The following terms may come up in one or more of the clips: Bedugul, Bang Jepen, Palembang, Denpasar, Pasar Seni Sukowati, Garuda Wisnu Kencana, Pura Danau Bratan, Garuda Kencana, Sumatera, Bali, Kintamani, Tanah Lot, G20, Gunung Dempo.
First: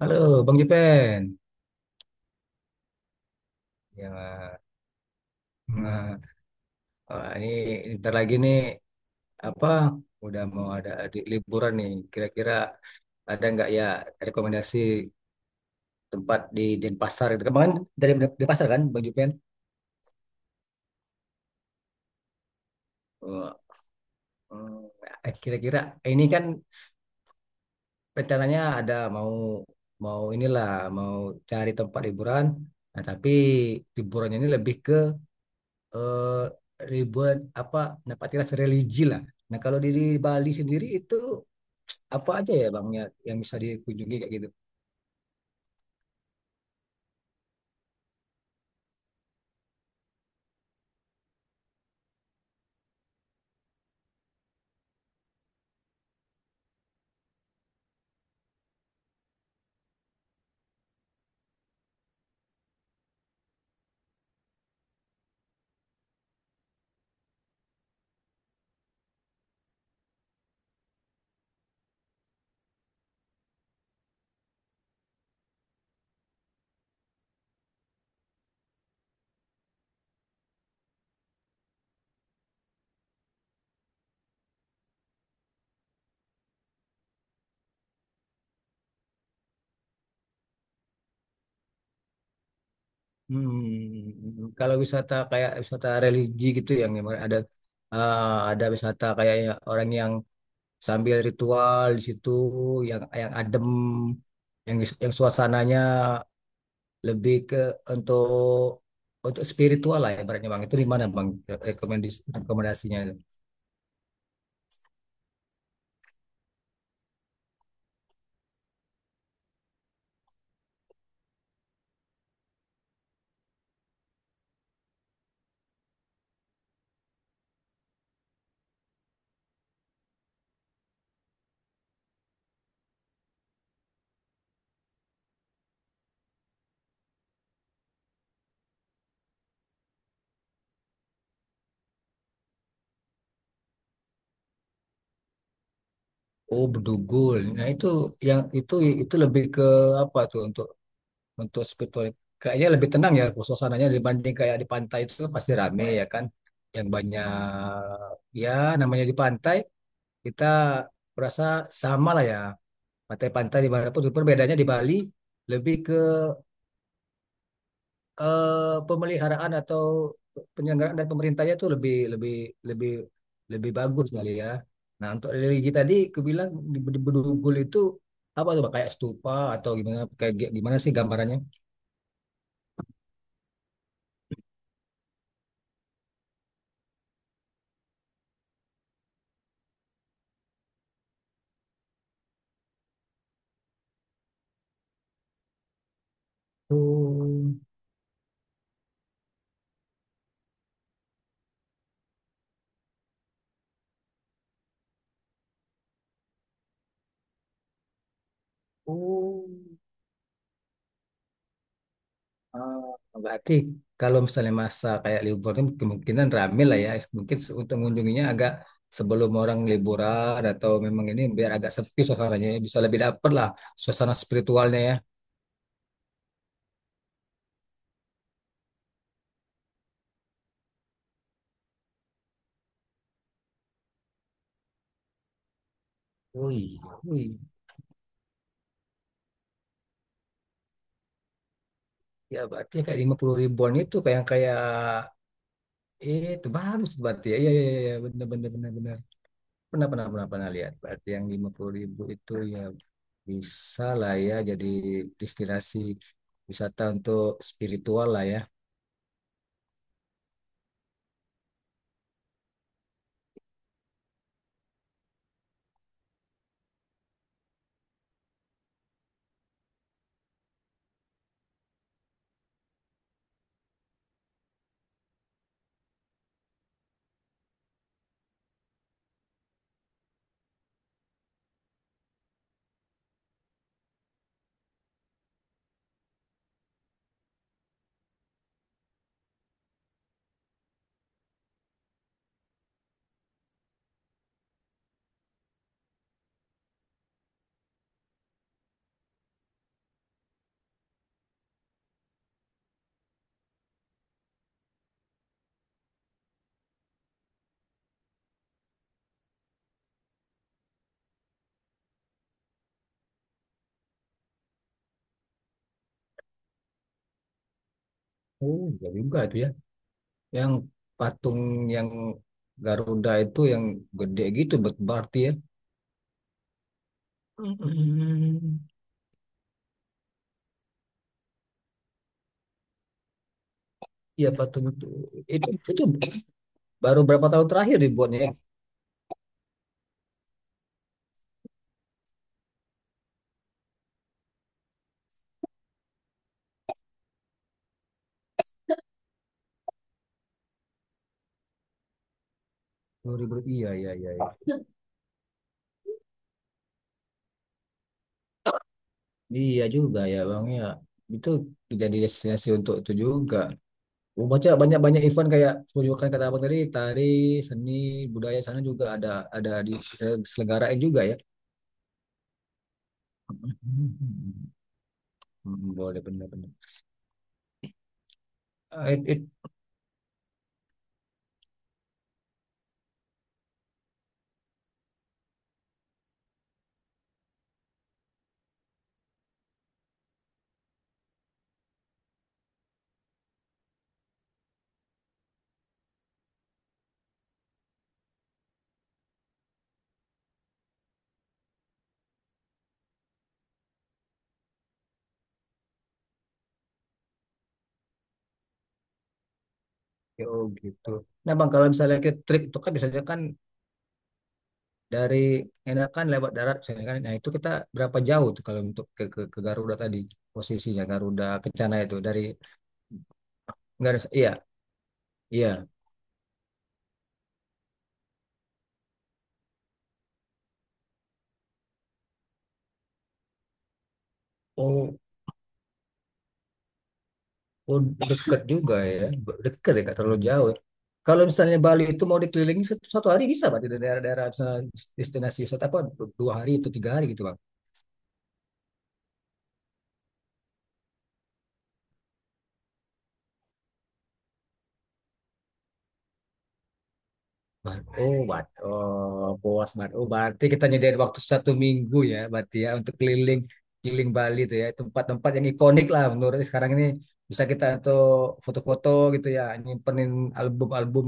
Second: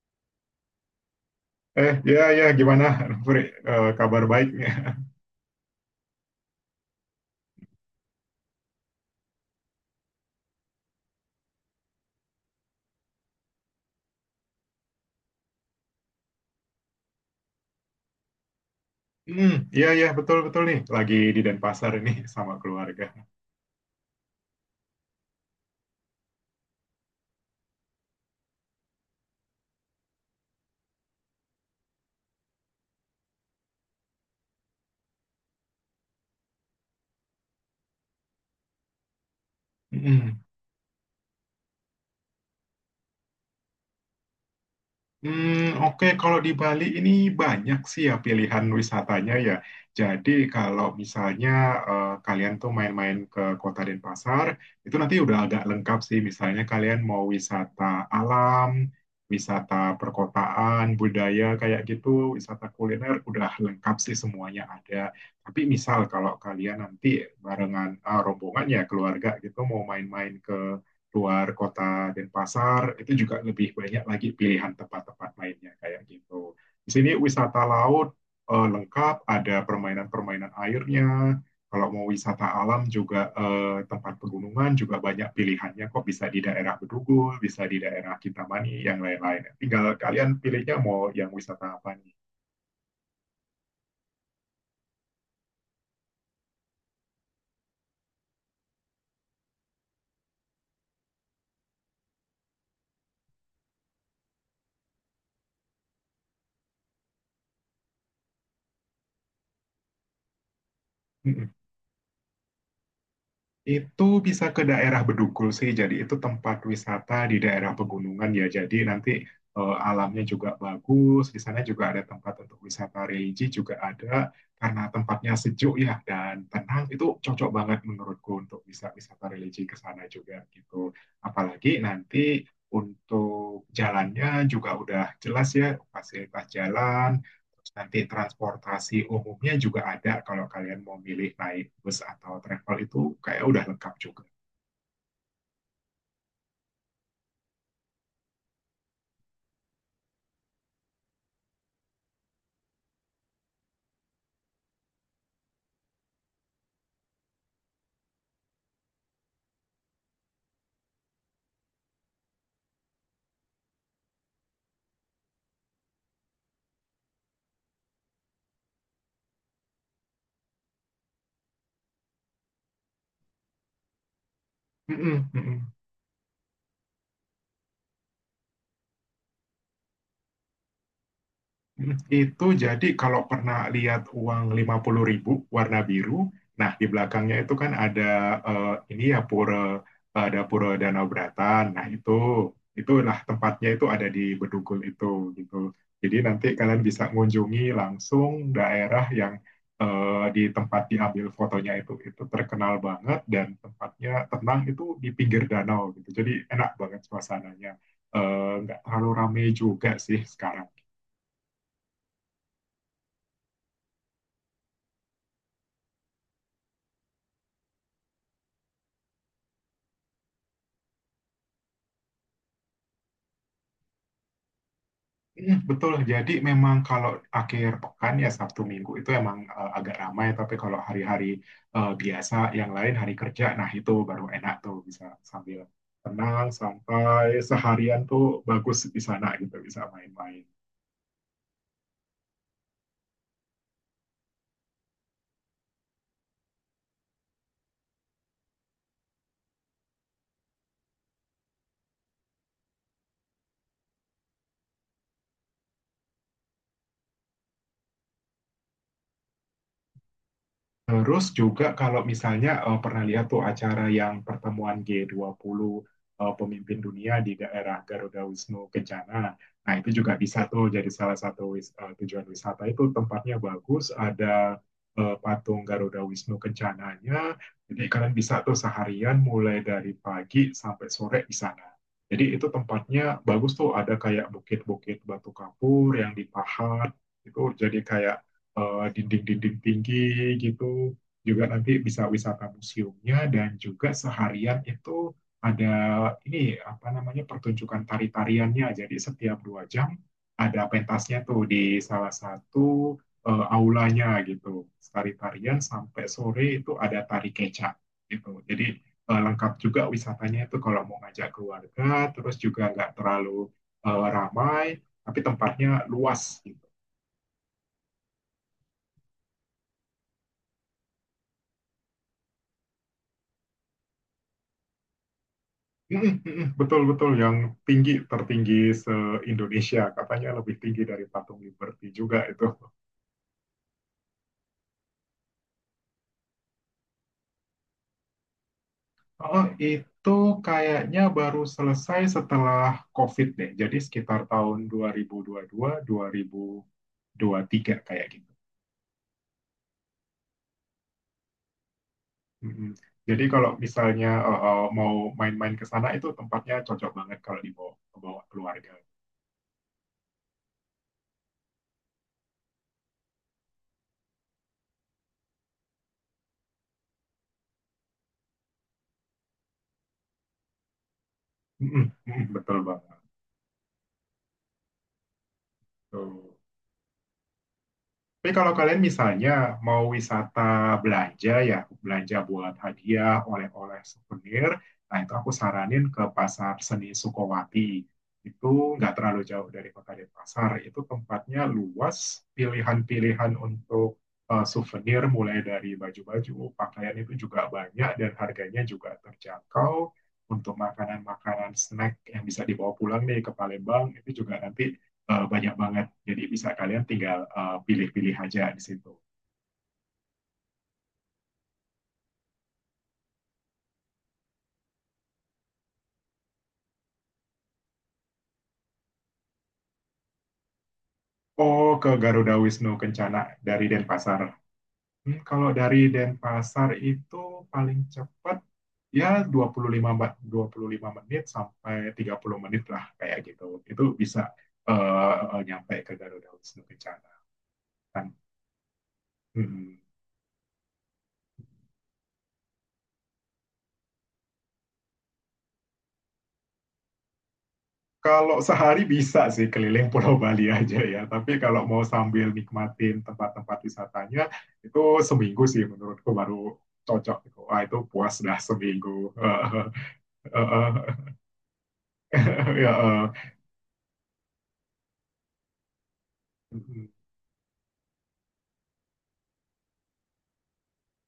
Halo, Bang Jepen. Ya, ya, gimana, Fri? Kabar Ya, baiknya? nah, wah, ini ntar lagi nih apa? Udah mau ada di liburan nih. Kira-kira ada nggak ya rekomendasi tempat di Denpasar? Gitu kan, Bang, kan dari Denpasar kan, Bang Jepen? Hmm, ya, ya, betul, betul nih. Lagi di Denpasar ini sama keluarga. Eh, Kira-kira ini kan rencananya ada mau mau inilah mau cari tempat liburan. Nah, tapi liburannya ini lebih ke eh, liburan apa? Tempat religi lah. Nah, kalau di Hmm. Bali sendiri itu apa aja ya, Bang, ya, yang bisa dikunjungi kayak gitu? Hmm, oke, kalau di Bali ini banyak sih ya pilihan wisatanya ya. Jadi kalau misalnya kalian tuh main-main ke Kota Denpasar, itu nanti udah agak lengkap sih. Misalnya kalian mau wisata alam, wisata perkotaan, budaya kayak gitu, wisata kuliner, udah lengkap sih semuanya ada. Tapi misal kalau kalian nanti barengan rombongan ya keluarga gitu mau main-main ke luar kota Denpasar itu juga lebih banyak lagi pilihan tempat-tempat lainnya kayak gitu. Di sini wisata laut lengkap, ada permainan-permainan airnya. Kalau mau wisata alam juga tempat pegunungan juga banyak pilihannya kok bisa di daerah Bedugul, bisa di daerah Kintamani, yang lain-lain. Tinggal kalian pilihnya mau yang wisata apa Hmm, kalau wisata kayak wisata religi gitu yang memang ada, eh, ada wisata kayak ya orang yang sambil ritual di situ yang adem yang yang suasananya lebih ke untuk spiritual lah ya, ibaratnya, Bang. Itu di mana, Bang, nih. Rekomendasinya itu? Itu bisa ke daerah Bedugul sih, jadi itu tempat wisata di daerah pegunungan ya. Jadi nanti alamnya juga bagus, di sana juga ada tempat untuk wisata religi juga ada, karena tempatnya sejuk ya dan tenang. Itu cocok banget menurutku untuk bisa wisata religi ke sana juga gitu. Apalagi nanti untuk jalannya juga udah jelas ya, fasilitas jalan, nanti transportasi umumnya juga ada kalau kalian mau milih naik bus atau travel itu kayak udah lengkap juga. Oh, Bedugul. Nah, itu yang itu lebih ke apa tuh, untuk spiritual, kayaknya lebih tenang ya suasananya, dibanding kayak di pantai itu pasti rame ya kan, yang banyak. Ya namanya di pantai kita berasa sama lah ya, pantai-pantai di mana pun, cuma bedanya di Bali lebih ke pemeliharaan atau penyelenggaraan dari pemerintahnya tuh lebih lebih lebih lebih bagus kali ya. Nah, Mm-mm, untuk mm-mm. religi tadi kebilang di Bedugul itu apa tuh, Pak? Kayak stupa atau gimana, gimana sih gambarannya? Itu jadi kalau pernah lihat uang 50.000 warna biru, nah di belakangnya itu kan ada ini ya pura ada pura Danau Bratan. Nah itu itulah tempatnya itu ada di Bedugul itu gitu. Jadi nanti kalian bisa Oh, mengunjungi langsung daerah yang di tempat diambil fotonya itu terkenal banget dan tempatnya tenang itu di pinggir danau gitu. Jadi enak banget suasananya. Nggak terlalu ramai oh. juga sih sekarang. Oh, berarti kalau misalnya masa kayak liburan, kemungkinan rame lah ya. Mungkin untuk mengunjunginya agak sebelum orang liburan, atau memang ini biar agak sepi suasananya ya. Bisa lebih dapet lah suasana spiritualnya ya. Iya, betul. Jadi memang kalau akhir pekan ya Sabtu Minggu itu emang agak ramai, tapi kalau hari-hari biasa yang lain hari kerja, nah itu baru enak tuh bisa sambil tenang Wih, wih. sampai seharian tuh bagus di sana gitu bisa main-main. Ya berarti kayak 50 ribuan itu kayak yang kayak, itu bagus berarti ya. Iya, iya, iya, iya. Benar, benar, benar, benar. Pernah, pernah, pernah, pernah lihat. Berarti yang 50 ribu itu ya, bisa lah ya jadi destinasi wisata untuk spiritual lah ya. Terus juga kalau misalnya pernah lihat tuh acara yang pertemuan G20 pemimpin dunia di daerah Garuda Wisnu Kencana. Nah, itu juga bisa tuh jadi salah satu tujuan wisata. Itu tempatnya bagus, ada patung Garuda Wisnu Kencananya. Jadi kalian bisa tuh seharian mulai dari pagi sampai sore di sana. Jadi itu tempatnya bagus tuh, ada kayak bukit-bukit batu kapur yang dipahat. Itu jadi kayak dinding-dinding tinggi gitu. Juga nanti bisa wisata museumnya dan juga seharian itu ada ini apa namanya pertunjukan tari-tariannya. Jadi setiap 2 jam ada pentasnya tuh di salah satu aulanya gitu. Tari-tarian sampai sore itu ada tari kecak gitu. Jadi lengkap juga wisatanya itu kalau mau ngajak keluarga, terus juga nggak terlalu ramai, tapi tempatnya luas. Oh, iya juga itu ya. Yang patung yang Garuda itu yang gede gitu, berarti ya. Mm, mm, mm, betul, betul. Yang tinggi, tertinggi Mm. se-Indonesia. Katanya lebih tinggi dari Patung Liberty juga itu. Iya, patung itu. Itu baru berapa tahun terakhir dibuatnya ya? Oh, itu kayaknya baru selesai setelah COVID deh. Jadi sekitar tahun 2022, 2023 kayak gitu. Mm, mm. Jadi 2000. kalau Iya, iya, misalnya iya, iya. Mau main-main ke sana itu tempatnya cocok banget kalau dibawa, bawa keluarga. Iya juga ya, Bang, ya. Itu jadi destinasi untuk itu juga. Gua baca banyak-banyak event kayak tunjukkan kata Abang tadi, tari, seni, budaya, sana juga ada diselenggarain juga ya. Mm, mm, mm, betul banget. Hmm, boleh Tuh. benar-benar. Tapi kalau kalian misalnya mau wisata belanja ya, belanja buat hadiah, oleh-oleh, souvenir, nah itu aku saranin ke Pasar Seni Sukowati. Itu nggak terlalu jauh dari Kota Denpasar. Itu tempatnya luas, pilihan-pilihan untuk souvenir mulai dari baju-baju, pakaian itu juga banyak dan harganya juga terjangkau. Untuk makanan-makanan snack yang bisa dibawa pulang nih ke Palembang, itu juga nanti banyak banget. Jadi bisa kalian tinggal pilih-pilih aja di situ. Oh gitu. Nah, bang, kalau misalnya kita trip itu kan biasanya kan dari enakan lewat darat misalnya kan. Nah itu kita berapa jauh tuh kalau untuk ke, ke Garuda tadi, posisinya Garuda Oh, Kencana ke itu dari, Garuda Wisnu Kencana dari nggak ada, Denpasar. iya, Hmm, kalau iya. dari Denpasar itu paling cepat ya 25 menit sampai 30 menit lah kayak gitu. Itu bisa Oh, nyampe ke Garuda Wisnu Kencana. oh, Kan? deket juga ya, deket Hmm. ya, nggak terlalu jauh. Kalau misalnya Bali itu mau dikelilingi satu hari bisa, berarti dari daerah-daerah, misalnya destinasi wisata apa, dua hari atau tiga hari gitu, bang? Kalau sehari bisa sih keliling Pulau Bali aja ya, tapi kalau mau sambil nikmatin tempat-tempat wisatanya itu seminggu sih menurutku baru cocok. Wah itu puas Oh, dah bat, seminggu. oh, puas bat. Oh, berarti kita nyediain waktu satu minggu ya, berarti ya untuk Ya keliling keliling Bali itu ya, tempat-tempat yang ikonik lah menurut sekarang ini eh. bisa kita untuk foto-foto gitu ya, nyimpenin album-album,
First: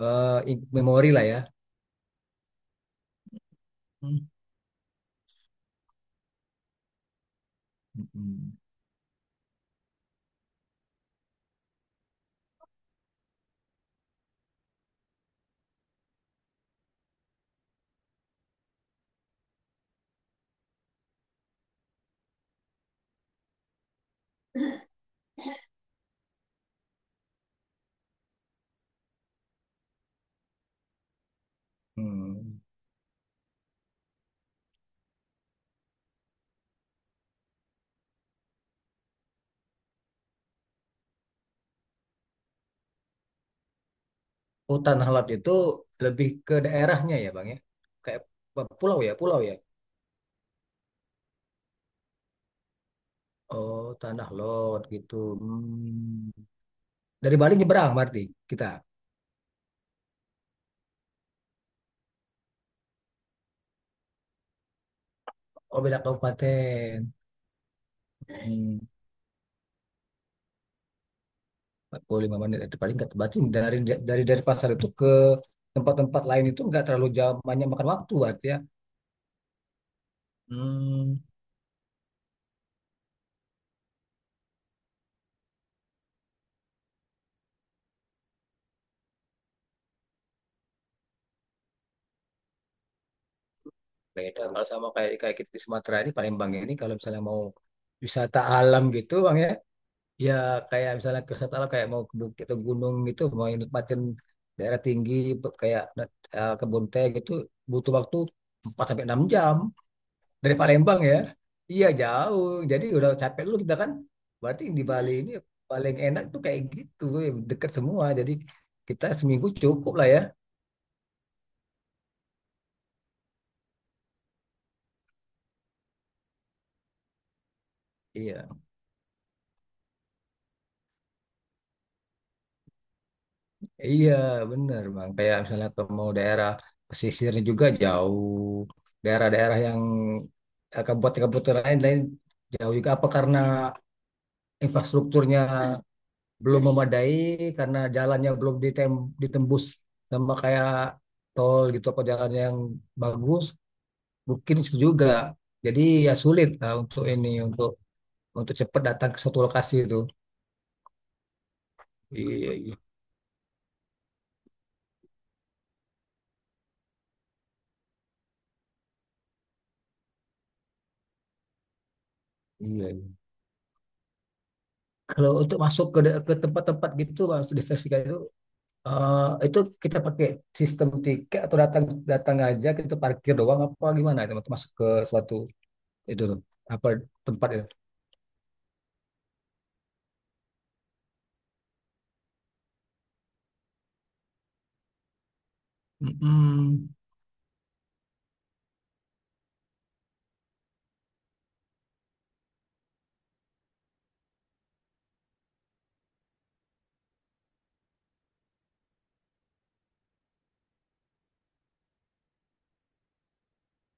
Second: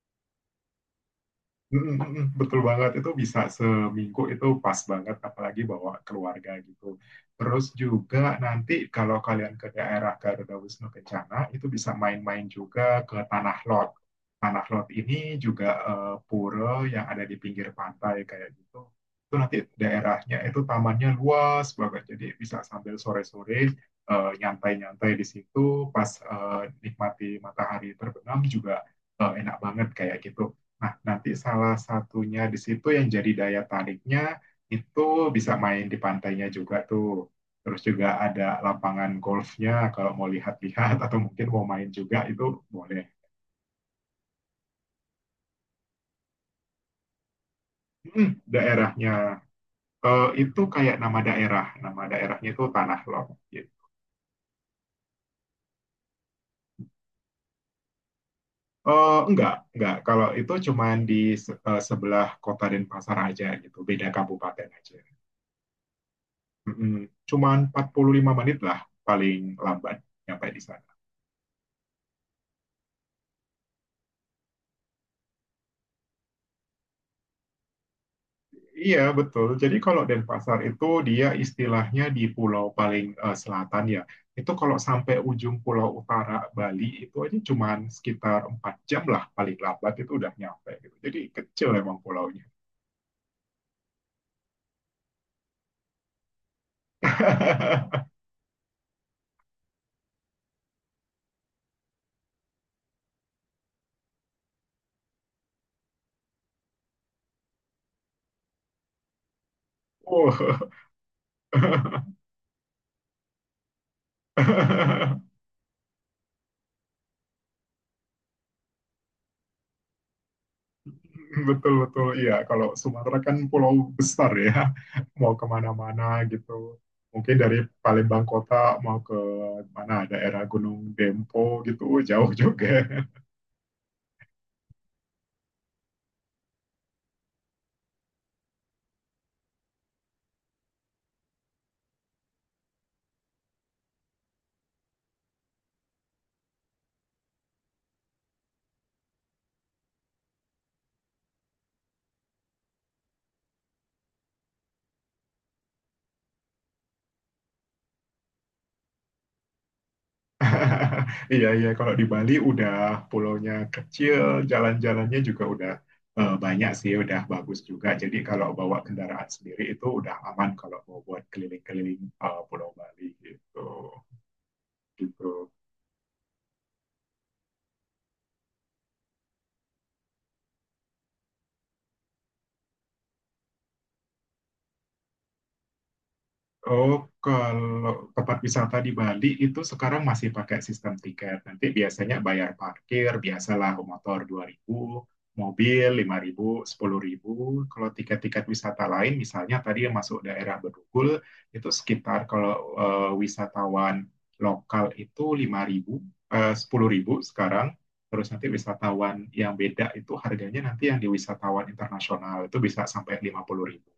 memori lah ya. Mm, mm, mm, betul banget, itu bisa seminggu Hmm. itu pas banget, apalagi bawa keluarga gitu. Terus juga Hmm. nanti kalau kalian ke daerah Garuda Wisnu Kencana, itu bisa main-main juga ke Tanah Lot. Tanah Lot ini juga pura yang ada di pinggir pantai kayak gitu. Itu nanti daerahnya itu tamannya luas banget, jadi bisa sambil sore-sore nyantai-nyantai di situ, pas nikmati matahari terbenam juga enak banget kayak gitu. Nah, nanti salah satunya di Hmm. situ yang jadi daya tariknya itu bisa main di pantainya juga tuh. Terus juga ada lapangan golfnya kalau mau lihat-lihat atau mungkin mau main juga itu boleh. Oh, Tanah Lot itu lebih ke daerahnya ya, Bang, ya. Kayak Hmm, pulau daerahnya ya, pulau ya. Itu kayak nama daerah, nama daerahnya itu Tanah Lot. Gitu. Oh, Tanah Lot gitu. Hmm. Dari Bali nyebrang berarti kita. Enggak, enggak. Kalau itu cuman di sebelah kota Denpasar aja gitu, beda kabupaten aja. Oh, beda Mm-mm. kabupaten. Cuman 45 menit lah Hmm, paling lambat nyampe di sana. 45 menit itu paling nggak, berarti dari dari pasar itu ke tempat-tempat lain itu nggak terlalu jauh, banyak makan waktu berarti ya. Iya, betul. Jadi kalau Denpasar itu Hmm, dia istilahnya di pulau paling selatan ya. Itu kalau sampai ujung pulau utara Bali itu aja cuman sekitar 4 jam lah paling lambat itu udah nyampe gitu. Jadi kecil emang pulaunya. beda kalau sama kayak kayak kita di Sumatera ini, Palembang ini, kalau misalnya mau wisata alam gitu bang ya, ya kayak misalnya ke wisata alam kayak mau ke bukit atau gunung gitu, mau nikmatin daerah tinggi kayak kebun teh gitu, butuh waktu 4 sampai 6 jam. Dari Oh. Palembang ya? Iya, jauh. Jadi udah capek dulu kita kan. Berarti di Bali ini paling enak tuh kayak gitu, dekat semua. Jadi kita seminggu cukup lah ya. Betul betul iya kalau Sumatera kan pulau besar ya mau kemana-mana gitu mungkin dari Palembang kota Iya, mau ke mana daerah Gunung Dempo gitu jauh juga. iya, bener bang. Kayak misalnya ke mau daerah pesisirnya juga jauh, daerah-daerah yang kabupaten-kabupaten lain lain jauh juga. Apa karena infrastrukturnya belum memadai, karena jalannya belum ditembus sama kayak tol gitu, apa jalan yang bagus, booking juga. Jadi ya sulit lah untuk ini, untuk cepat datang ke suatu lokasi itu. Iya, iya. Kalau di Iya, Bali iya, udah iya. pulaunya kecil, jalan-jalannya juga udah banyak sih, udah bagus juga. Jadi kalau bawa kendaraan sendiri itu udah aman kalau mau buat keliling-keliling Pulau Iya. Bali gitu. Kalau Gitu. untuk masuk ke tempat-tempat gitu, masuk destinasi kayak itu, eh, itu kita pakai sistem tiket atau datang, datang aja, kita parkir doang apa gimana itu untuk masuk ke suatu itu tuh, apa, Oh, tempat itu. kalau tempat wisata di Bali itu sekarang masih pakai sistem tiket. Nanti biasanya bayar parkir, biasalah motor 2.000, mobil 5.000, Mm-mm. 10.000. Kalau tiket-tiket wisata lain, misalnya tadi yang masuk daerah Bedugul, itu sekitar kalau wisatawan lokal itu 5.000, 10.000 sekarang. Terus nanti wisatawan yang beda itu harganya nanti yang di wisatawan internasional itu bisa sampai 50.000.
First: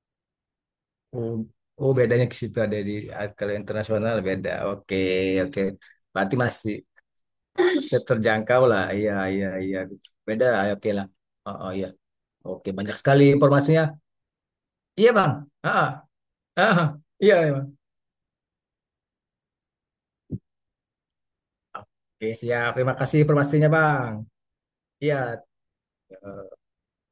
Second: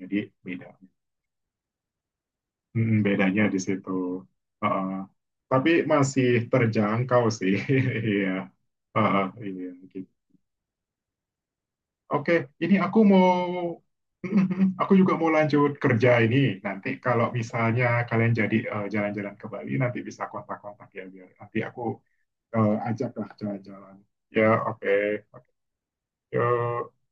Jadi beda. Oh, oh, bedanya ke situ ada di Mm, bedanya kalau di situ. internasional beda. Heeh. Oke, oke. Tapi masih Berarti masih terjangkau sih. Iya. terjangkau lah, iya, Heeh, iya, iya iya, gitu. beda ya, oke lah, oh, oh, iya, Oke, oke, ini banyak aku sekali mau informasinya, aku iya, juga mau bang, ah lanjut ah, kerja ini. ah, Nanti kalau iya, iya, bang, misalnya kalian jadi jalan-jalan ke Bali nanti bisa kontak-kontak ya biar nanti aku oke siap, terima ajak kasih lah informasinya, jalan-jalan. bang, Ya, oke. iya. Oke. Yuk.